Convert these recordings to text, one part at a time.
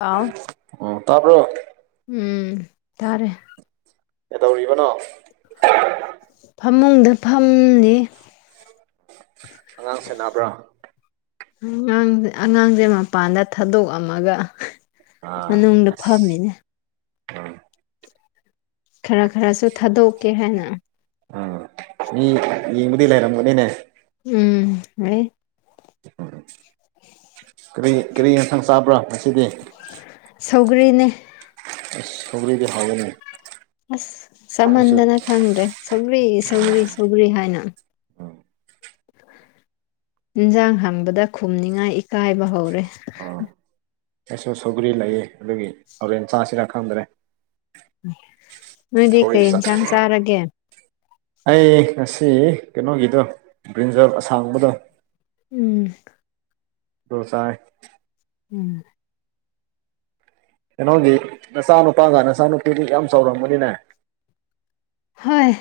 ꯑꯥꯎ ꯎ ꯇꯞꯣ ꯎꯝ ꯇꯥꯔꯦ ꯀꯩꯗꯧꯔꯤꯕꯅꯣ ꯐꯃꯨꯡꯗ ꯐꯝꯅꯤ ꯑꯉꯥꯡ ꯁꯦꯅꯕ꯭ꯔꯥ ꯑꯉꯥꯡ ꯑꯉꯥꯡꯁꯦ ꯃꯄꯥꯟꯗ ꯊꯥꯗꯣꯛꯑꯝꯃꯒ ꯑꯥ ꯃꯅꯨꯡꯗ ꯑꯁ ꯐꯝꯃꯤꯅꯦ ꯎꯝ ꯈꯔ ꯈꯔꯁꯨ ꯊꯥꯗꯣꯛꯀꯦ ꯍꯥꯏꯅ ꯑꯥ ꯃꯤ ꯌꯦꯡꯕꯨꯗꯤ ꯂꯩꯔꯝꯒꯅꯤꯅꯦ ꯎꯝ ꯑ ꯀꯔꯤ ꯀꯔꯤ ꯃꯊꯪ ꯆꯥꯕ꯭ꯔꯣ ꯉꯁꯤꯗꯤ ꯁꯧꯒꯔꯤꯅꯦ ꯁꯒ꯭ꯔꯤꯗ ꯍꯒꯅꯦ ꯑꯁ ꯆꯃꯟꯗꯅ ꯈꯪꯗ꯭ꯔꯦ ꯁꯧꯒ꯭ꯔꯤ ꯁꯒ꯭ꯔꯤ ꯁꯧꯒ꯭ꯔꯤ ꯍꯥꯏꯅ ꯑ ꯏꯟꯁꯥꯡ ꯍꯥꯡꯕꯗ ꯈꯨꯝꯅꯤꯉꯥꯏ ꯏꯀꯥꯏꯕ ꯍꯧꯔꯦ ꯑꯥ ꯑꯩꯁꯨ ꯁꯧꯒ꯭ꯔꯤ ꯂꯩꯌꯦ ꯑꯗꯨꯒꯤ ꯍꯣꯔꯦꯟ ꯆꯥꯁꯤꯔꯥ ꯈꯪꯗ꯭ꯔꯦ ꯃꯣꯏꯗꯤ ꯁꯧꯒ꯭ꯔꯤ ꯆꯥ ꯀꯩꯅ ꯁꯪ ꯆꯔꯒꯦ ꯑꯩ ꯉꯁꯤ ꯀꯩꯅꯣꯒꯤꯗꯣ ꯒ꯭ꯔꯤꯟꯖꯔ ꯑꯁꯥꯡꯕꯗꯣ ꯎꯝ ꯁꯥ ꯎꯝ ꯀꯩꯅꯣꯒꯤ ꯅꯆꯥ ꯅꯨꯄꯥꯒ ꯅꯆꯥꯅꯨꯄꯤꯒ ꯌꯥꯝ ꯆꯥꯎꯔꯝꯕꯅꯤꯅꯦ ꯍꯣꯏ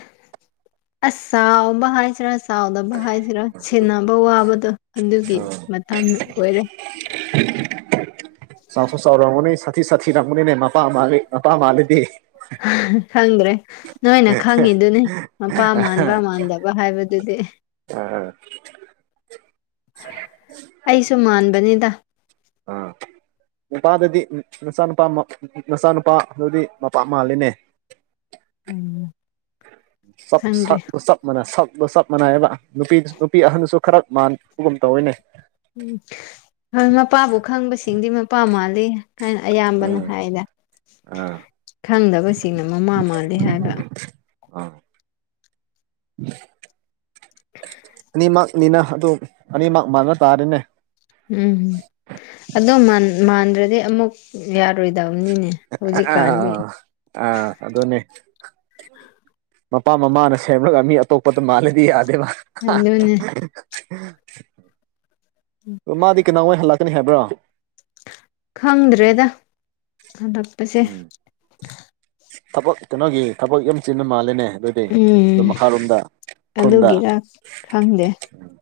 ꯑꯁ ꯆꯥꯎꯕ ꯍꯥꯏꯁꯤꯔꯥ ꯆꯥꯎꯗꯕ ꯍꯥꯏꯁꯤꯔꯥ ꯁꯦꯟꯅꯕ ꯋꯥꯕꯗꯣ ꯑꯗꯨꯒꯤ ꯃꯇꯝ ꯑꯣꯏꯔꯦ ꯆꯥꯎꯁꯨ ꯆꯥꯎꯔꯝꯃꯅꯤ ꯁꯥꯊꯤ ꯁꯥꯊꯤꯔꯝꯃꯅꯤꯅꯦ ꯃꯄꯥ ꯃꯥꯜꯂꯤ ꯃꯄꯥ ꯃꯥꯜꯂꯤꯗꯤ ꯍꯪ꯭ꯔꯦ ꯅꯣꯏꯅ ꯈꯪꯉꯤꯗꯨꯅꯤ ꯃꯄꯥ ꯃꯥꯟꯕ ꯃꯥꯟꯗꯕ ꯍꯥꯏꯕꯗꯨꯗꯤ ꯑ [unintelligible] ꯑꯩꯁꯨ ꯃꯥꯟꯕꯅꯤꯗ ꯑꯥ ꯅꯨꯄꯥꯗꯗꯤ ꯅꯆꯥꯅꯨꯄꯥ ꯅꯆꯥꯅꯨꯄꯥ ꯑꯗꯨꯗꯤ ꯃꯄꯥ ꯃꯥꯜꯂꯤꯅꯦ ꯎꯝ ꯁꯞ ꯁ ꯁꯞ ꯃꯅ ꯁꯞꯂꯣ ꯆꯞ ꯃꯥꯟꯅꯏꯑꯕ ꯅꯨꯄꯤ ꯅꯨꯄꯤ ꯑꯍꯟꯁꯨ ꯈꯔ ꯃꯥꯟꯕꯒꯨꯝ ꯇꯧꯋꯅꯦ ꯎꯝ ꯍꯣꯏ ꯃꯄꯥꯕꯨ ꯈꯪꯕꯁꯤꯡꯗꯤ ꯃꯄꯥ ꯃꯥꯜꯂꯤ ꯍꯥꯏꯅ ꯑꯌꯥꯝꯕꯅ ꯎꯝ ꯍꯥꯏꯗ ꯑꯥ ꯈꯪꯗꯕꯁꯤꯡꯅ ꯃꯃꯥ ꯃꯥꯜꯂꯤ ꯍꯥꯏꯕ ꯑꯥ ꯑꯅꯤꯃꯛꯅꯤꯅ ꯑꯗꯨ ꯑꯅꯤꯃꯛ ꯃꯥꯟꯅ ꯇꯥꯔꯦꯅꯦ ꯎꯝ ꯑꯗꯣ ꯃꯥꯟꯗ꯭ꯔꯗꯤ ꯑꯃꯨꯛ ꯌꯥꯔꯣꯏꯗꯕꯅꯤꯅꯦ ꯍꯧꯖꯤꯛꯀꯥꯟꯗꯤ ꯑ ꯑꯗꯟꯅꯦ ꯃꯄꯥ ꯃꯃꯥꯅ ꯁꯦꯝꯂꯒ ꯃꯤ ꯑꯇꯣꯞꯄꯗ ꯃꯥꯜꯂꯗꯤ ꯌꯥꯗꯦꯕ ꯍꯗꯅꯦ ꯃꯥꯗꯤ ꯀꯅꯥꯋꯥ ꯍꯜꯂꯛꯀꯅꯤ ꯍꯥꯏꯕ꯭ꯔꯣ ꯈꯪꯗ꯭ꯔꯦꯗ ꯍꯟꯗꯛ ꯎꯝ ꯊꯕꯛ ꯀꯩꯅꯣꯒꯤ ꯊꯕꯛ ꯌꯥꯝ ꯆꯤꯟꯅ ꯃꯥꯜꯂꯦꯅꯦ ꯑꯗꯨꯏꯗꯤ ꯑꯗꯨ ꯎꯝ ꯃꯈꯥꯔꯣꯝꯗ ꯈꯨꯟꯗ ꯑꯗꯨꯒꯤꯔ ꯈꯪꯗꯦ ꯎꯝ ꯎꯝ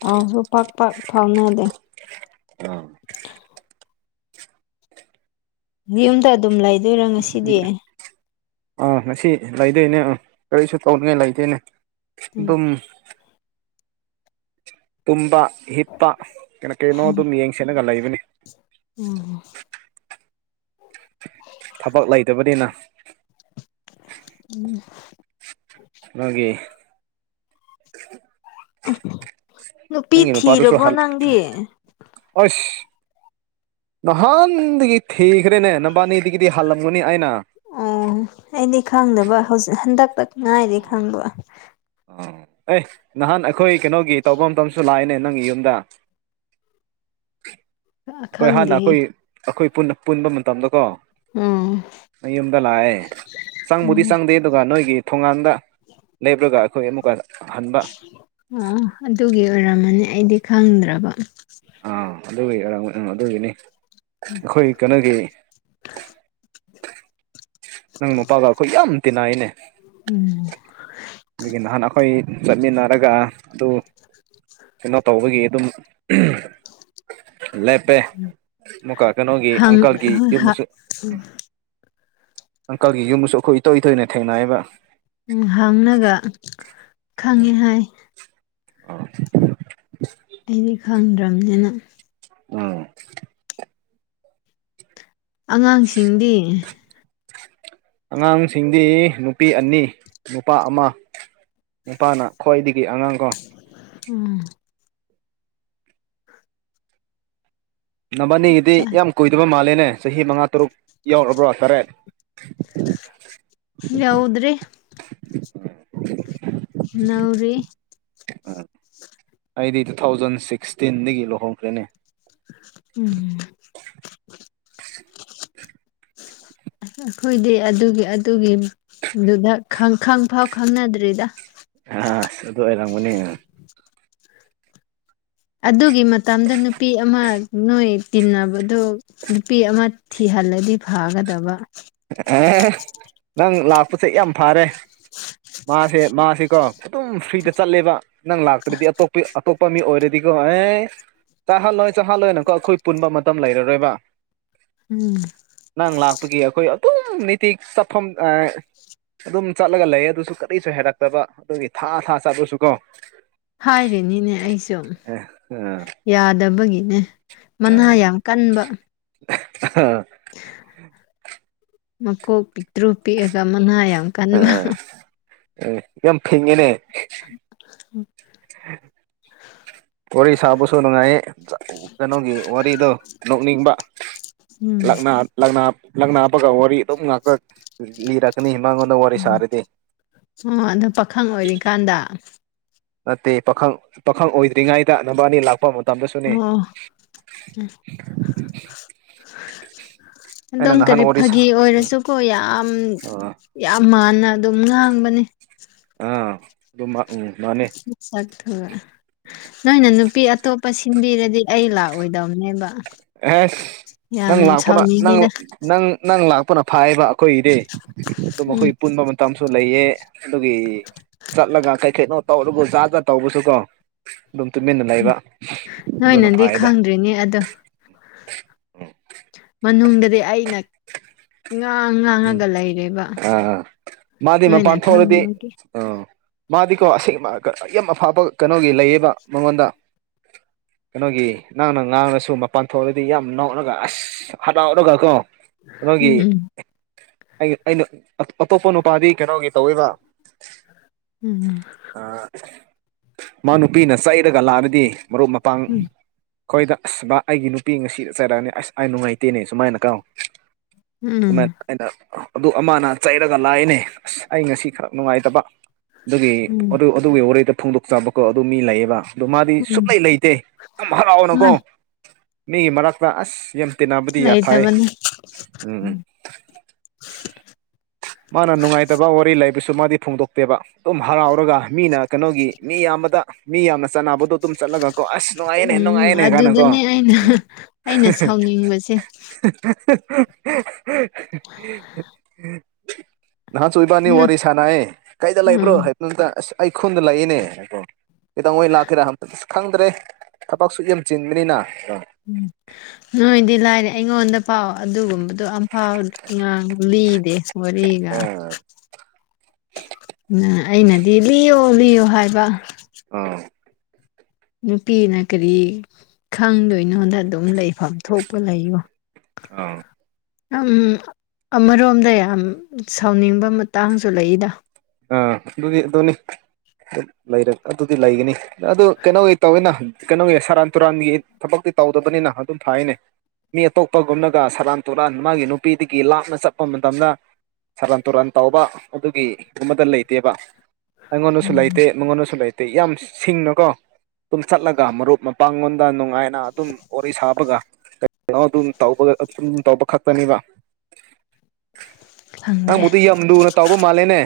ꯊꯥꯎꯁꯨ ꯄꯥꯛ ꯄꯥꯛ ꯐꯥꯎꯅꯗꯦ ꯑ ꯌꯨꯝꯗ ꯑꯗꯨꯝ ꯂꯩ ꯑꯥ ꯉꯁꯤ ꯂꯩꯗꯣꯏꯅꯦ ꯑꯥ ꯀꯔꯤꯁꯨ ꯇꯧꯅꯤꯡꯉꯥꯏ ꯂꯩꯗꯣꯏꯅꯦ ꯎꯝ ꯑꯗꯨꯝ ꯇꯨꯝꯕ ꯍꯤꯞꯄ ꯀꯩꯅꯣ ꯀꯩꯅꯣ ꯑꯗꯨꯝ ꯌꯦꯡ ꯁꯦꯠꯂꯒ ꯂꯩꯕꯅꯤ ꯎꯝ ꯊꯕꯛ ꯂꯩꯇꯕꯅꯤꯅ ꯎꯝ ꯃꯥꯒꯤ ꯅꯨꯄꯤ ꯅꯪꯒꯤ ꯅꯨꯄꯥꯗꯨꯁꯨ ꯊꯤꯔꯕꯣ ꯍꯜ ꯅꯪꯗꯤ ꯑꯁ ꯅꯍꯥꯟꯗꯒꯤ ꯊꯤꯈ꯭ꯔꯦꯅꯦ ꯅꯕꯥꯅꯤꯗꯒꯤꯗꯤ ꯍꯜꯂꯝꯒꯅꯤ ꯑꯩꯅ ꯑꯣ ꯑꯩꯗꯤ ꯈꯪꯗꯕ ꯍꯧꯖꯤꯛ ꯍꯟꯗꯛꯇ ꯉꯥꯏꯗꯤ ꯈꯪꯕ ꯑ ꯑꯦ ꯅꯍꯥꯟ ꯑꯩꯈꯣꯏ ꯀꯩꯅꯣꯒꯤ ꯇꯧꯕ ꯃꯇꯝꯇꯁꯨ ꯂꯥꯛꯏꯅꯦ ꯅꯪꯒꯤ ꯌꯨꯝꯗ ꯑꯩꯈꯣꯏ ꯍꯥꯟꯅ ꯈꯪꯗꯦꯍꯦ ꯑꯩꯈꯣꯏ ꯑꯩꯈꯣꯏ ꯄꯨꯟꯕ ꯃꯇꯝꯗ ꯀꯣ ꯎꯝ ꯑꯩ ꯎꯝꯗ ꯂꯑ ꯁꯥꯡꯪ ꯃꯗꯤ ꯑꯣ ꯁꯒꯗꯦꯗꯗꯨ ꯀꯥꯟꯅ ꯑꯣꯏꯒꯦ ꯊꯣꯉꯥꯟꯗ ꯂꯦꯞꯂꯒ ꯑꯩꯈꯣꯏ ꯑꯃꯨꯛꯀ ꯍꯟꯕ ꯑꯣ ꯑꯗꯨꯒꯤ ꯑꯣꯏꯔꯝꯃꯅꯤ ꯑꯩꯗꯤ ꯈꯪꯗ꯭ꯔꯕ ꯑꯥ ꯑꯗꯨꯒꯤꯔꯥꯡ ꯑꯗꯨꯒꯤꯅꯤ ꯑꯩꯈꯣꯏ ꯀꯩꯅꯣꯒꯤ ꯅꯪ ꯃꯄꯥꯒ ꯑꯩꯈꯣꯏ ꯌꯥꯝ ꯇꯤꯅꯥꯏꯅꯦ ꯎꯝ ꯑꯗꯒꯤ ꯅꯍꯥꯟ ꯑꯩꯈꯣꯏ ꯆꯠꯃꯤꯟꯅꯔꯒ ꯑꯗꯨ ꯀꯩꯅꯣ ꯇꯧꯕꯒꯤ ꯑꯗꯨꯝ ꯂꯦꯞꯄꯦ ꯑꯃꯨꯀ ꯀꯩꯅꯣꯒꯤ ꯑꯪꯀꯜꯒꯤ ꯌꯨꯝꯁꯨ ꯎ ꯑꯪꯀꯜꯒꯤ ꯌꯨꯝꯁꯨ ꯑꯩꯈꯣꯏ ꯏꯇꯣꯏ ꯏꯇꯣꯏꯅ ꯊꯦꯡꯅꯩꯕ ꯎꯝ ꯍꯪꯅꯒ ꯈꯪꯉꯦ ꯍꯥꯏ ꯑꯥ ꯑꯩꯗꯤ ꯈꯪꯗ꯭ꯔꯕꯅꯤꯅ ꯎꯝ ꯑꯉꯥꯡꯁꯤꯡꯗꯤ ꯑꯉꯥꯡꯁꯤꯡꯗꯤ ꯅꯨꯄꯤ ꯑꯅꯤ ꯅꯨꯄꯥ ꯑꯃ ꯅꯨꯄꯥꯅ ꯈ꯭ꯋꯥꯏꯗꯒꯤ ꯑꯉꯥꯡ ꯀꯣ ꯎꯝ ꯆꯞ ꯅꯕꯥꯅꯤꯒꯤꯗꯤ ꯆꯥꯔꯦ ꯌꯥꯝ ꯀꯨꯏꯗꯕ ꯃꯥꯜꯂꯦꯅꯦ ꯆꯍꯤ ꯃꯉꯥ ꯇꯔꯨꯛ ꯌꯧꯔꯕ꯭ꯔꯣ ꯇꯔꯦꯠ ꯎꯝ ꯌꯧꯗ꯭ꯔꯤ ꯅꯥꯎꯔꯤ ꯎꯝ ꯑꯩꯗꯤ ꯇꯨ ꯊꯥꯎꯖꯟ ꯁꯤꯛꯁꯇꯤꯟꯗꯒꯤ ꯂꯨꯍꯣꯡꯈ꯭ꯔꯦꯅꯦ ꯎꯝ ꯑꯩꯈꯣꯏꯗꯤ ꯑꯗꯨꯒꯤ ꯑꯗꯨꯒꯤ ꯑꯗꯨꯗ ꯈꯪ ꯈꯪ ꯐꯥꯎ ꯈꯪꯅꯗ꯭ꯔꯤꯗ ꯑ ꯑ ꯑꯗꯨ ꯑꯣꯏꯔꯝꯒꯅꯦ ꯑꯗꯨꯒꯤ ꯃꯇꯝꯗ ꯅꯨꯄꯤ ꯑꯃ ꯅꯣꯏ ꯇꯤꯟꯅꯕꯗꯨ ꯅꯨꯄꯤ ꯑꯃ ꯊꯤꯍꯜꯂꯗꯤ ꯐꯒꯗꯕ ꯅꯪ ꯂꯥꯛꯄꯁꯦ ꯌꯥꯝ ꯐꯔꯦ ꯃꯥꯁꯦ ꯃꯥꯁꯤꯀꯣ ꯑꯗꯨꯝ ꯐ꯭ꯔꯤꯗ ꯆꯠꯂꯦꯕ ꯅꯪ ꯂꯥꯛꯇ꯭ꯔꯗꯤ ꯑꯇꯣꯞꯄ ꯑꯇꯣꯞꯄ ꯃꯤ ꯑꯣꯏꯔꯗꯤꯀꯣ ꯑꯦ ꯆꯥꯍꯜꯂꯣꯏ ꯆꯥꯍꯜꯂꯣꯏꯅꯀꯣ ꯑꯩꯈꯣꯏ ꯄꯨꯟꯕ ꯃꯇꯝ ꯂꯩꯔꯔꯣꯏꯕ ꯎꯝ ꯅꯪ ꯂꯥꯛꯄꯒꯤ ꯑꯩꯈꯣꯏ ꯑꯗꯨꯝ ꯅꯤꯇꯤꯛ ꯆꯠꯐꯝ ꯑꯗꯨꯝ ꯆꯠꯂꯒ ꯂꯩ ꯑꯗꯨꯁꯨ ꯀꯔꯤꯁꯨ ꯍꯥꯏꯔꯛꯇꯕ ꯑꯗꯨꯒꯤ ꯊꯥ ꯊꯥ ꯆꯠꯂꯨꯁꯨ ꯀꯣ ꯍꯥꯏꯔꯤꯅꯤꯅꯦ ꯑꯩꯁꯨ ꯌꯥꯗꯕꯒꯤꯅꯦ ꯃꯅꯥ ꯌꯥꯝ ꯀꯟꯕ ꯑ ꯃꯀꯣꯛ ꯄꯤꯛꯇ꯭ꯔꯨ ꯄꯤꯛꯑꯒ ꯃꯅꯥ ꯌꯥꯝ ꯀꯟꯕ ꯑ ꯌꯥꯝ ꯏꯅꯦ ꯎꯝ ꯎ ꯋꯥꯔꯤ ꯁꯥꯕꯁꯨ ꯅꯨꯡꯉꯥꯏꯌꯦ ꯀꯩꯅꯣꯒꯤ ꯋꯥꯔꯤꯗꯣ ꯅꯣꯛꯅꯤꯡꯕ ꯎꯝ ꯂꯛꯕꯒ ꯋꯥꯔꯤ ꯑꯗꯨꯝ ꯉꯥꯛꯇ ꯂꯤꯔꯛ ꯀ ꯍꯤꯃꯥꯡꯒꯣꯟꯗ ꯋꯥꯔꯤ ꯎꯝ ꯁꯥꯔꯗꯤ ꯑꯣ ꯑꯗꯣ ꯄꯥꯈꯪ ꯑꯣꯏꯔꯤꯀꯥꯟꯗ ꯅꯠꯇꯦ ꯄꯥꯈꯪ ꯄꯥꯈꯪ ꯑꯣꯏꯗ꯭ꯔꯤꯉꯩꯗ ꯅꯝꯕꯔ ꯑꯅꯤ ꯂꯥꯛꯄ ꯇꯝꯕꯁꯨꯅꯦ ꯑꯣ ꯑꯗꯨꯝ ꯀꯔꯤ ꯐꯥꯒꯤ ꯑꯣꯏꯔꯁꯨꯀꯣ ꯌꯥꯝ ꯑꯥ ꯌꯥꯝ ꯃꯥꯟꯅ ꯑꯗꯨꯝ ꯉꯥꯡꯕꯅꯤ ꯑꯥ ꯑꯗꯨ ꯎꯝ ꯃꯥꯅꯦ ꯆꯥꯛꯊꯨꯔꯦ ꯅꯣꯏꯅ ꯅꯨꯄꯤ ꯑꯇꯣꯞꯄ ꯁꯤꯟꯕꯤꯔꯗꯤ ꯑꯩ ꯂꯥꯛꯑꯣꯏꯗꯕꯅꯦꯕ ꯑꯦ ꯌꯥꯝ ꯅꯪ ꯂꯥꯛꯄꯅ ꯅꯪ ꯁꯥꯎꯅꯤꯡꯉꯤꯗ ꯅꯪ ꯅꯪ ꯂꯥꯛꯄꯅ ꯐꯥꯏꯕ ꯑꯩꯈꯣꯏꯗꯤ ꯑꯗꯨꯝ ꯎꯝ ꯑꯩꯈꯣꯏ ꯄꯨꯟꯕ ꯃꯇꯝꯁꯨ ꯂꯩꯑ ꯑꯗꯨꯒꯤ ꯆꯠꯂꯒ ꯀꯔꯤ ꯀꯩꯅꯣ ꯇꯧꯔꯕꯨ ꯖꯥ ꯖꯥ ꯇꯧꯕꯁꯨ ꯀꯣ ꯑꯗꯨꯝ ꯇꯨꯃꯤꯟꯅ ꯂꯩꯕ ꯑꯗꯨꯅ ꯐꯩꯗ ꯑꯗꯨꯔꯤꯅꯦ ꯑꯗꯣ [unintelligible] ꯃꯅꯨꯡꯗꯗꯤ ꯑꯩꯅ ꯉꯥꯡ ꯉꯥꯡꯉꯒ ꯂꯩꯔꯦꯕ ꯑꯥ ꯅꯣꯏꯅ ꯈꯪꯅꯤꯡꯕꯒꯤ ꯑ ꯃꯥꯗꯤꯀꯣ ꯑꯁꯦꯡ ꯌꯥꯝ ꯑꯐꯕ ꯀꯩꯅꯣꯒꯤ ꯂꯩꯌꯦꯕ ꯃꯉꯣꯟꯗ ꯀꯩꯅꯣꯒꯤ ꯅꯪꯅ ꯉꯥꯡꯅꯁꯨ ꯃꯄꯥꯟ ꯊꯣꯛꯂꯗꯤ ꯌꯥꯝ ꯅꯧꯔꯒ ꯑꯁ ꯍꯂꯔ ꯀ ꯀꯣ ꯀꯩꯅꯣꯒꯤ ꯎꯝ ꯎꯝ ꯑꯩ ꯑꯩꯅ ꯑꯇꯣꯞꯄ ꯅꯨꯄꯥꯗꯤ ꯀꯩꯅꯣꯒꯤ ꯇꯧꯋꯕ ꯎꯝ ꯃꯥ ꯅꯨꯄꯤꯅ ꯆꯩꯔꯒ ꯂꯥꯛꯑꯕꯗꯤ ꯃꯔꯨꯞ ꯃꯄꯥꯡ ꯎꯝ ꯑꯩꯈꯣꯏꯗ ꯑꯁ ꯕꯥ ꯑꯩꯒꯤ ꯅꯨꯄꯤ ꯉꯁꯤꯗ ꯆꯠꯔꯛꯑꯅꯤ ꯑꯁ ꯑꯥꯏ ꯅꯨꯡꯉꯥꯏꯇꯦꯅꯦ ꯁꯨꯃꯥꯏꯅ ꯀꯥꯎꯣ ꯎꯝ ꯑꯗꯨꯃꯥꯏꯅ ꯑꯩꯅ ꯑꯗꯨ ꯑꯃꯅ ꯆꯩꯔꯒ ꯂꯥꯛꯅꯦ ꯑꯁ ꯑꯩ ꯉꯁꯤ ꯈꯔ ꯅꯨꯡꯉꯥꯏꯇꯕ ꯑꯗꯨꯒꯤ ꯎꯝ ꯑꯗꯨ ꯑꯗꯨꯒꯤ ꯋꯥꯔꯤꯗ ꯐꯣꯡꯗꯣꯛꯆꯕꯀꯣ ꯑꯗꯨ ꯃꯤ ꯂꯩꯌꯦꯕ ꯑꯗ ꯃꯥꯗꯤ ꯎꯝ ꯁꯨꯛꯂꯩ ꯎꯝ ꯂꯩꯇꯦ ꯌꯥꯝ ꯑ ꯍꯔꯥꯎꯅꯀꯣ ꯃꯤꯒꯤ ꯃꯔꯛꯇ ꯑꯁ ꯌꯥꯝꯦꯝ ꯇꯅꯥ ꯙꯌꯥ ꯊꯑ ꯂꯩꯇꯕꯅꯤ ꯎꯝ ꯃꯥꯅ ꯅꯨꯡꯉꯥꯏꯇꯕ ꯋꯥꯔꯤ ꯂꯩꯕꯁꯨ ꯃꯥꯗꯤ ꯐꯣꯡꯗꯣꯛꯇꯦꯕ ꯑꯗꯨꯝ ꯍꯔꯥꯎꯔꯒ ꯃꯤꯅ ꯀꯩꯅꯣꯒꯤ ꯃꯤ ꯌꯥꯝꯕꯗ ꯃꯤ ꯌꯥꯝꯅ ꯆꯥꯟꯅꯕꯗꯣ ꯑꯗꯨꯝ ꯆꯠꯂꯒ ꯀꯣ ꯑꯁ ꯅꯨꯡꯉꯥꯏꯅꯦ ꯎꯝ ꯅꯨꯡꯉꯥꯏꯅꯦ ꯀꯥꯅ ꯀꯣ ꯑꯗꯨꯗꯅꯦ ꯑꯩꯅ ꯎꯝ ꯑꯩꯅ ꯁꯥꯎꯅꯤꯡꯕꯁꯦ [unintelligible] ꯅꯍꯥꯁꯨ ꯏꯕꯥꯅꯤ ꯋꯥꯔꯤ ꯁꯥꯟꯅꯑꯦ ꯀꯩꯗ ꯂꯩꯕ꯭ꯔꯣ ꯎꯝ ꯍꯥꯏ ꯑꯁ ꯑꯩ ꯈꯨꯟꯗ ꯂꯩꯏꯅꯦ ꯀꯩꯗꯧꯉꯩ ꯂꯥꯛꯀꯦꯔꯥ ꯍꯪꯕꯗ ꯑꯁ ꯈꯪꯗ꯭ꯔꯦ ꯊꯕꯛꯁꯨ ꯌꯥꯝ ꯆꯤꯟꯕꯅꯤꯅ ꯎꯝ ꯅꯣꯏꯗꯤ ꯂꯥꯏꯔꯦ ꯑꯩꯉꯣꯟꯗ ꯑꯝꯐꯥꯎ ꯑꯗꯨꯒꯨꯝꯕꯗꯣ ꯑꯝꯐꯥꯎ ꯉꯥꯡ ꯂꯤꯗꯦ ꯋꯥꯔꯤꯒ ꯑꯥ ꯅ ꯑꯩꯅꯗꯤ ꯂꯤꯌꯣ ꯂꯤꯌꯣ ꯍꯥꯏꯕ ꯑꯥ ꯅꯨꯄꯤꯅ ꯀꯔꯤ ꯈꯪꯗꯣꯏꯅꯣꯗ ꯑꯗꯨꯝ ꯂꯩꯐꯝ ꯊꯣꯛꯄ ꯂꯩꯌꯣ ꯑꯥ ꯑꯝ ꯑꯃꯔꯣꯝꯗ ꯌꯥꯝ ꯁꯥꯎꯅꯤꯡꯕ ꯃꯇꯥꯡꯁꯨ ꯂꯩꯗ ꯑꯥ ꯑꯗꯨꯗꯤ ꯑꯗꯨꯅꯤ ꯂꯩꯔꯦ ꯑꯗꯨꯗꯤ ꯂꯩꯒꯅꯤ ꯑꯗꯨ ꯀꯩꯅꯣꯋꯩ ꯇꯧꯋꯤꯅ ꯀꯩꯅꯣꯒꯤ ꯁꯔꯥꯟ ꯇꯨꯔꯥꯟꯒꯤ ꯊꯕꯛꯇꯤ ꯇꯧꯗꯕꯅꯤꯅ ꯑꯗꯨꯝ ꯐꯥꯏꯅꯦ ꯃꯤ ꯑꯇꯣꯞꯄꯒꯨꯝꯅꯒ ꯁꯔꯥꯟ ꯇꯨꯔꯥꯟ ꯃꯥꯒꯤ ꯅꯨꯄꯤꯗꯒꯤ ꯂꯥꯞꯅ ꯆꯠꯄ ꯃꯇꯝꯗ ꯁꯦꯔꯥꯟ ꯇꯨꯔꯥꯟ ꯇꯧꯕ ꯑꯗꯨꯒꯤ ꯑꯗꯨꯨꯝꯕꯗ ꯂꯩꯇꯦꯕ ꯑꯩꯉꯣꯟꯗꯁꯨ ꯎꯝ ꯂꯩꯇꯦ ꯃꯉꯣꯟꯗꯁꯨ ꯂꯩꯇꯦ ꯌꯥꯝ ꯁꯤꯡꯅꯨꯀꯣ ꯑꯗꯨꯨꯝ ꯆꯠꯂꯒ ꯃꯔꯨꯞ ꯃꯄꯥꯡꯂꯣꯟꯗ ꯅꯨꯡꯉꯥꯏꯅ ꯑꯗꯨꯝ ꯋꯥꯔꯤ ꯁꯥꯕꯒ ꯀꯩꯅꯣ ꯑꯗꯨꯝ ꯇꯩꯕ ꯑꯗꯨ ꯇꯧꯕ ꯈꯛꯇꯅꯤꯕ ꯈꯪꯗ꯭ꯔꯦ ꯅꯪꯕꯨꯗꯤ ꯌꯥꯝ ꯂꯨꯅ ꯇꯧꯕ ꯃꯥꯜꯂꯦꯅꯦ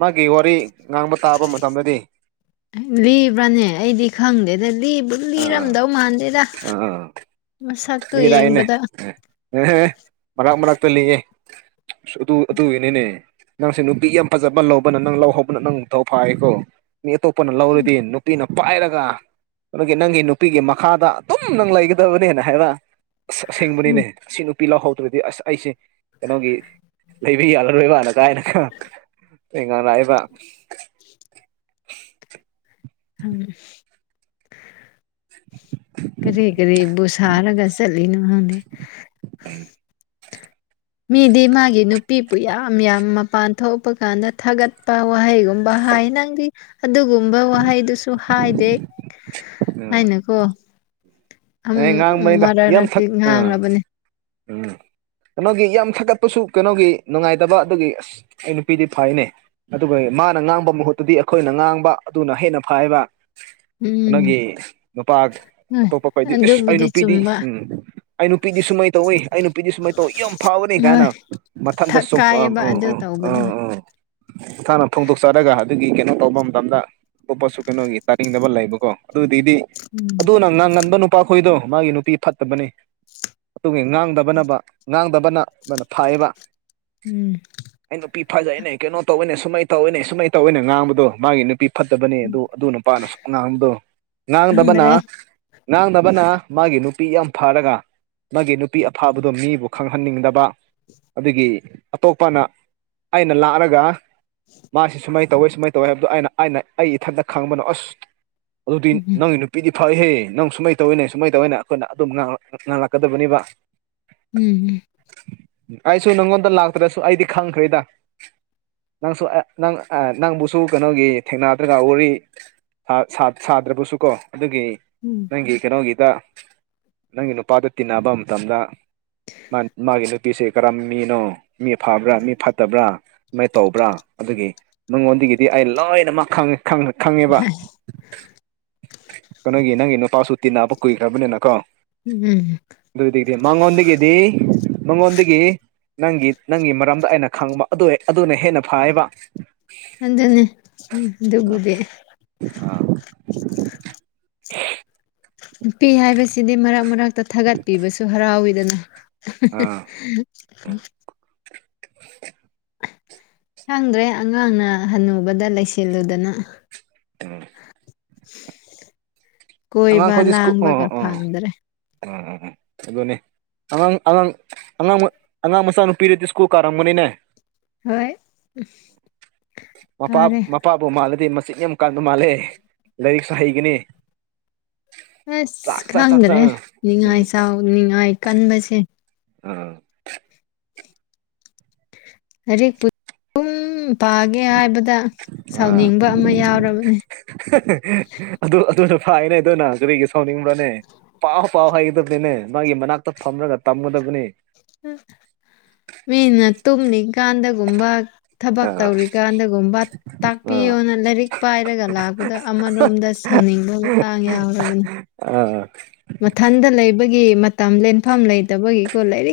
ꯃꯥꯒꯤ ꯋꯥꯔꯤ ꯉꯥꯡꯕ ꯇꯥꯕ ꯃꯇꯝꯗꯗꯤ ꯂꯤꯕ꯭ꯔꯥꯅꯦ ꯑꯩꯗꯤ ꯈꯪꯗꯦꯗ ꯂꯤꯕꯨ ꯑꯥ ꯂꯤꯔꯝꯗꯧ ꯃꯥꯟꯗꯦꯗ ꯑꯥ ꯃꯁꯛꯇꯨ ꯌꯦꯡꯕꯗ ꯑꯦꯍꯦ ꯃꯔꯥꯛ ꯃꯔꯥꯛꯛꯇ ꯂꯤꯌꯦ ꯑꯗꯨ ꯑꯗꯨꯏꯅꯤꯅꯦ ꯅꯪꯁꯦ ꯅꯨꯄꯤ ꯌꯥꯝ ꯐꯖꯕ ꯂꯧꯕꯅ ꯅꯪ ꯂꯧꯍꯧꯕꯅ ꯅꯪ ꯅꯤꯡꯊꯧ ꯐꯥꯏꯀꯣ ꯃꯤ ꯑꯇꯣꯞꯄꯅ ꯂꯧꯔꯗꯤ ꯅꯨꯄꯤꯅ ꯄꯥꯏꯔꯒ ꯑꯗꯒꯤ ꯅꯪꯒꯤ ꯅꯨꯄꯤꯒꯤ ꯃꯈꯥꯗ ꯑꯗꯨꯝ ꯅꯪ ꯂꯩꯒꯗꯕꯅꯦꯅ ꯍꯥꯏꯕ ꯎꯝ ꯁꯦꯡꯕꯅꯤꯅꯦ ꯁꯤ ꯁꯤꯅꯨꯄꯤ ꯂꯧꯍꯧꯗ꯭ꯔꯗꯤ ꯑꯁ ꯑꯩꯁꯦ ꯀꯩꯅꯣꯒꯤ ꯂꯩꯕ ꯌꯥꯔꯔꯣꯏꯕꯅ ꯀꯥꯏꯅꯒ ꯍꯥꯏꯔꯛꯏꯕ ꯌꯦ ꯍꯪ ꯀꯔꯤ ꯀꯔꯤꯕꯨ ꯁꯥꯔꯒ ꯆꯠꯂꯤꯅꯣ ꯈꯪꯗꯦ ꯎ ꯃꯤꯗꯤ ꯃꯥꯒꯤ ꯅꯨꯄꯤꯕꯨ ꯌꯥꯝ ꯌꯥꯝ ꯃꯄꯥꯟ ꯊꯣꯛꯄ ꯀꯥꯟꯗ ꯊꯥꯒꯠ ꯄꯥ ꯋꯥꯍꯩꯒꯨꯝꯕ ꯍꯥꯏ ꯅꯪꯗꯤ ꯑꯗꯨꯒꯨꯝꯕ ꯋꯥꯍꯩꯗꯨꯁꯨ ꯍꯥꯏꯗꯦ ꯍꯥꯏꯅꯀꯣ ꯎꯝ ꯑꯦ ꯉꯥꯡꯕꯅꯤꯗ ꯃꯔꯛ ꯌꯥꯝ ꯃꯔꯛꯇꯤ ꯊꯛ ꯎꯝ ꯉꯥꯡꯂꯕꯅꯦ ꯎꯝ ꯀꯩꯅꯣꯒꯤ ꯌꯥꯝ ꯊꯥꯒꯠꯄꯁꯨ ꯀꯩꯅꯣꯒꯤ ꯅꯨꯡꯉꯥꯏꯇꯕ ꯑꯗꯨꯒꯤ ꯑꯁ ꯑꯩ ꯅꯨꯄꯤꯗꯤ ꯐꯩꯅꯦ ꯑꯗꯨꯒ ꯃꯥꯅ ꯉꯥꯡꯕ ꯃꯍꯨꯠꯇꯨꯗꯤ ꯑꯩꯈꯣꯏꯅ ꯉꯥꯡꯕ ꯑꯗꯨꯅ ꯍꯦꯟꯅ ꯐꯩꯕ ꯎꯝ ꯀꯩꯅꯣꯒꯤ ꯅꯨꯄꯥ ꯍꯣꯏ ꯑꯇꯣꯞꯄꯈꯩꯗꯤ ꯑꯁ ꯑꯩ ꯑꯗꯨꯕꯨꯗꯤ ꯅꯨꯄꯤꯗꯤ ꯆꯨꯝꯕ ꯎꯝ ꯑꯩ ꯅꯨꯄꯤꯗꯤ ꯁꯨꯃꯥꯏꯅ ꯇꯧꯋꯦ ꯑꯩ ꯅꯨꯄꯤꯗꯤ ꯁꯨꯃꯥꯏꯅ ꯇꯧꯋꯦ ꯌꯥꯝ ꯐꯥꯅꯦ ꯀꯥꯏꯅ ꯍꯣꯏ ꯃꯊꯟꯇꯥ ꯊꯛ ꯁꯨꯝ ꯑꯣ ꯑ ꯀꯥꯏꯌꯦꯕ ꯑꯗꯨ ꯑ ꯑ ꯇꯧꯕꯗꯣ ꯎꯝ ꯃꯁꯥꯅ ꯐꯣꯡꯗꯣꯛꯆꯔꯒ ꯑꯗꯨꯒꯤ ꯀꯩꯅꯣ ꯇꯧꯕ ꯃꯇꯝꯗ ꯑꯇꯣꯞꯄꯁꯨ ꯀꯩꯅꯣꯒꯤ ꯇꯥꯅꯤꯡꯗꯕ ꯂꯩꯕꯀꯣ ꯑꯗꯨ ꯗꯤꯗꯤ ꯑꯗꯨ ꯎꯝ ꯅꯪ ꯉꯥꯡꯉꯟꯕ ꯅꯨ ꯅꯨꯄꯥꯈꯣꯏꯗꯣ ꯃꯥꯒꯤ ꯅꯨꯄꯤ ꯐꯠꯇꯕꯅꯤ ꯑꯗꯨꯒꯤ ꯉꯥꯡꯗꯕꯅꯕ ꯉꯥꯡꯗꯕꯅ ꯑꯗꯨꯅ ꯐꯩꯌꯦꯕ ꯎꯝ ꯑꯩ ꯅꯨꯄꯤ ꯐꯖꯩꯅꯦ ꯀꯩꯅꯣ ꯇꯧꯋꯦꯅꯦ ꯁꯨꯃꯩ ꯇꯧꯏꯅꯦ ꯁꯨꯃꯩ ꯇꯧꯏꯅ ꯉꯥꯡꯕꯗꯣ ꯃꯥꯒꯤ ꯅꯨꯄꯤ ꯐꯠꯇꯕꯅꯦ ꯎꯝ ꯑꯗꯨ ꯑꯗꯨ ꯅꯨꯄꯥꯅ ꯉꯥꯡꯕꯗꯣ ꯉꯥꯡꯗꯕꯅ ꯈꯪꯗ꯭ꯔꯦ ꯉꯥꯡꯗꯕꯅ ꯃꯥꯒꯤ ꯅꯨꯄꯤ ꯌꯥꯝ ꯐꯔꯒ ꯃꯥꯒꯤ ꯅꯨꯄꯤ ꯑꯐꯕꯗꯣ ꯃꯤꯕꯨ ꯈꯪꯍꯟꯅꯤꯡꯗꯕ ꯑꯗꯨꯒꯤ ꯑꯇꯣꯞꯄꯅ ꯑꯩꯅ ꯂꯥꯛꯔꯒ ꯃꯥꯁꯤ ꯁꯨꯃꯥꯏꯅ ꯇꯧꯋꯦ ꯁꯨꯃꯥꯏꯅ ꯇꯧꯋꯦ ꯍꯥꯏꯕꯗꯣ ꯑꯩꯅ ꯑꯩꯅ ꯑꯩ ꯏꯊꯟꯇ ꯈꯪꯕꯅ ꯑꯁ ꯑꯗꯨꯗꯤ ꯎꯝ ꯅꯪꯒꯤ ꯅꯨꯄꯤꯗꯤ ꯐꯩꯍꯦ ꯅꯪꯁꯨ ꯁꯨꯃꯥꯏ ꯇꯧꯏꯅꯦ ꯁꯨꯃꯥꯏ ꯇꯧꯋꯦꯅ ꯑꯩꯈꯣꯏꯅ ꯑꯗꯨꯝ ꯑꯩꯈꯣꯏꯅ ꯉꯥꯡꯂꯛꯀꯗꯕꯅꯦꯕ ꯎꯝꯝ ꯑꯩꯁꯨ ꯅꯪꯉꯣꯟꯗ ꯂꯥꯛꯇ꯭ꯔꯁꯨ ꯑꯩꯗꯤ ꯈꯪꯈ꯭ꯔꯦꯗ ꯅꯪꯁꯨ ꯅꯪ ꯅꯪꯕꯨꯁꯨ ꯀꯩꯅꯣꯒꯤ ꯊꯦꯡꯅꯗ꯭ꯔꯒ ꯋꯥꯔꯤ ꯁꯥ ꯁꯥꯗ꯭ꯔꯕꯁꯨ ꯀꯣ ꯑꯗꯨꯒꯤ ꯎꯝ ꯅꯪꯒꯤ ꯀꯩꯅꯣꯒꯤꯗ ꯅꯪꯒꯤ ꯅꯨꯄꯥꯗꯨ ꯇꯤꯟꯅꯕ ꯃꯇꯝꯗ ꯃꯥ ꯃꯥꯒꯤ ꯅꯨꯄꯤꯁꯦ ꯀꯔꯝ ꯃꯤꯅꯣ ꯃꯤ ꯐꯕ꯭ꯔꯥ ꯃꯤ ꯐꯠꯇꯕ꯭ꯔꯥ ꯁꯃꯥꯏ ꯇꯧꯕ꯭ꯔꯥ ꯑꯗꯨꯒꯤ ꯃꯉꯣꯟꯗꯒꯤꯗꯤ ꯑꯩ ꯂꯣꯏꯅꯃꯛ ꯈꯪꯉꯦ꯫ ꯈꯪꯉ ꯈꯪꯉꯦꯕ ꯀꯩꯅꯣꯒꯤ ꯅꯪꯒꯤ ꯅꯨ ꯄꯥꯁꯨ ꯇꯤꯟꯅꯕ ꯀꯨꯏꯈ꯭ꯔꯕꯅꯤꯅꯀꯣ ꯎꯝ ꯑꯗꯨꯗꯤꯗꯤ ꯃꯪꯉꯣꯟꯗꯒꯤꯗꯤ ꯃꯪꯉꯣꯟꯗꯒꯤ ꯅꯪꯒꯤ ꯅꯪꯒꯤ ꯃꯔꯝꯗ ꯑꯩꯅ ꯈꯪꯕ ꯑꯗꯨ ꯑꯗꯨꯅ ꯍꯦꯟꯅ ꯐꯩꯌꯦꯕ ꯑꯗꯨꯅꯤ ꯑꯗꯨꯕꯨꯗꯤ ꯑ [unintelligible] ꯅꯨꯄꯤ ꯍꯥꯏꯕꯁꯤꯗꯤ ꯃꯔꯛ ꯃꯔꯛꯇ ꯊꯥꯒꯠꯄꯤꯕꯁꯨ ꯍꯔꯥꯎꯋꯤꯗꯅ ꯍ ꯑꯥ ꯍ ꯈꯪꯗ꯭ꯔꯦ ꯑꯉꯥꯡꯅ ꯍꯟꯅꯨꯕꯗ ꯂꯩꯁꯤꯜꯂꯨꯗꯅ ꯀꯣꯏꯕ ꯑꯉꯥꯡꯈꯣꯏꯗꯤ ꯁ꯭ꯀꯨꯜ ꯂꯥꯡꯕꯒ ꯑꯥ ꯑꯥ ꯐꯪꯗ꯭ꯔꯦ ꯑꯥ ꯑꯥ [inaudible] ꯑꯗꯨꯅꯦ ꯑꯉꯥꯡ ꯑꯉꯥꯡ ꯑꯉꯥꯡ ꯑꯉꯥꯡ ꯃꯆꯥꯅꯨꯄꯤꯗꯨꯗꯤ ꯁ꯭ꯀꯨꯜ ꯀꯥꯔꯝꯒꯅꯤꯅꯦ ꯍꯣꯏ ꯀꯥꯔꯦ ꯕꯨ ꯃꯥꯜꯂꯗꯤ ꯃꯆꯤꯟ ꯌꯥꯝ ꯀꯟꯕ ꯃꯥꯜꯂꯦ ꯂꯥꯏꯔꯤꯛꯁꯨ ꯍꯩꯒꯅꯤ ꯑꯁ ꯆꯥꯛ ꯆꯥꯛ ꯆꯥꯛ ꯆꯥꯛ ꯈꯪꯗ꯭ꯔꯦ ꯑ ꯎꯝ ꯅꯤꯉꯥꯏ ꯆꯥꯎ ꯅꯤꯡꯉꯥꯏ ꯀꯟꯕꯁꯦ ꯑꯣ ꯂꯥꯏꯔꯤꯛꯄꯨ ꯑꯗꯨꯝ ꯄꯥꯒꯦ ꯍꯥꯏꯕꯗ ꯁꯥꯎꯅꯤꯡꯕ ꯑꯃ ꯌꯥꯎꯔꯕꯅꯦ ꯍ ꯍ ꯑꯗꯨ ꯑꯗꯨꯅ ꯐꯥꯏꯅꯦ ꯑꯗꯨꯅ ꯀꯔꯤꯒꯤ ꯁꯥꯎꯅꯤꯡꯕ꯭ꯔꯅꯦ ꯄꯥꯎ ꯄꯥꯎ ꯍꯥꯏꯒꯗꯕꯅꯤꯅꯦ ꯃꯥꯒꯤ ꯃꯅꯥꯛꯇ ꯐꯝꯔꯒ ꯇꯝꯒꯗꯕꯅꯦ ꯑꯁ ꯃꯤꯅ ꯇꯨꯝꯅꯤꯡꯀꯥꯟꯗꯒꯨꯝꯕ ꯊꯕꯛ ꯑꯥ ꯇꯧꯔꯤꯀꯥꯟꯗꯒꯨꯝꯕ ꯑꯥ ꯇꯥꯛꯄꯤꯌꯣꯅ ꯂꯥꯏꯔꯤꯛ ꯄꯥꯏꯔꯒ ꯂꯥꯛꯄꯗ ꯑꯃꯔꯣꯝꯗ ꯁꯥꯎꯅꯤꯡꯕ ꯃꯇꯥꯡ ꯌꯥꯎꯔꯕꯅꯤ꯫ ꯑ [unintelligible] ꯃꯊꯟꯇ ꯂꯩꯕꯒꯤ ꯃꯇꯝ ꯂꯦꯟꯐꯝ ꯂꯩꯇꯕꯒꯤꯀꯣ ꯂꯥꯏꯔꯤꯛ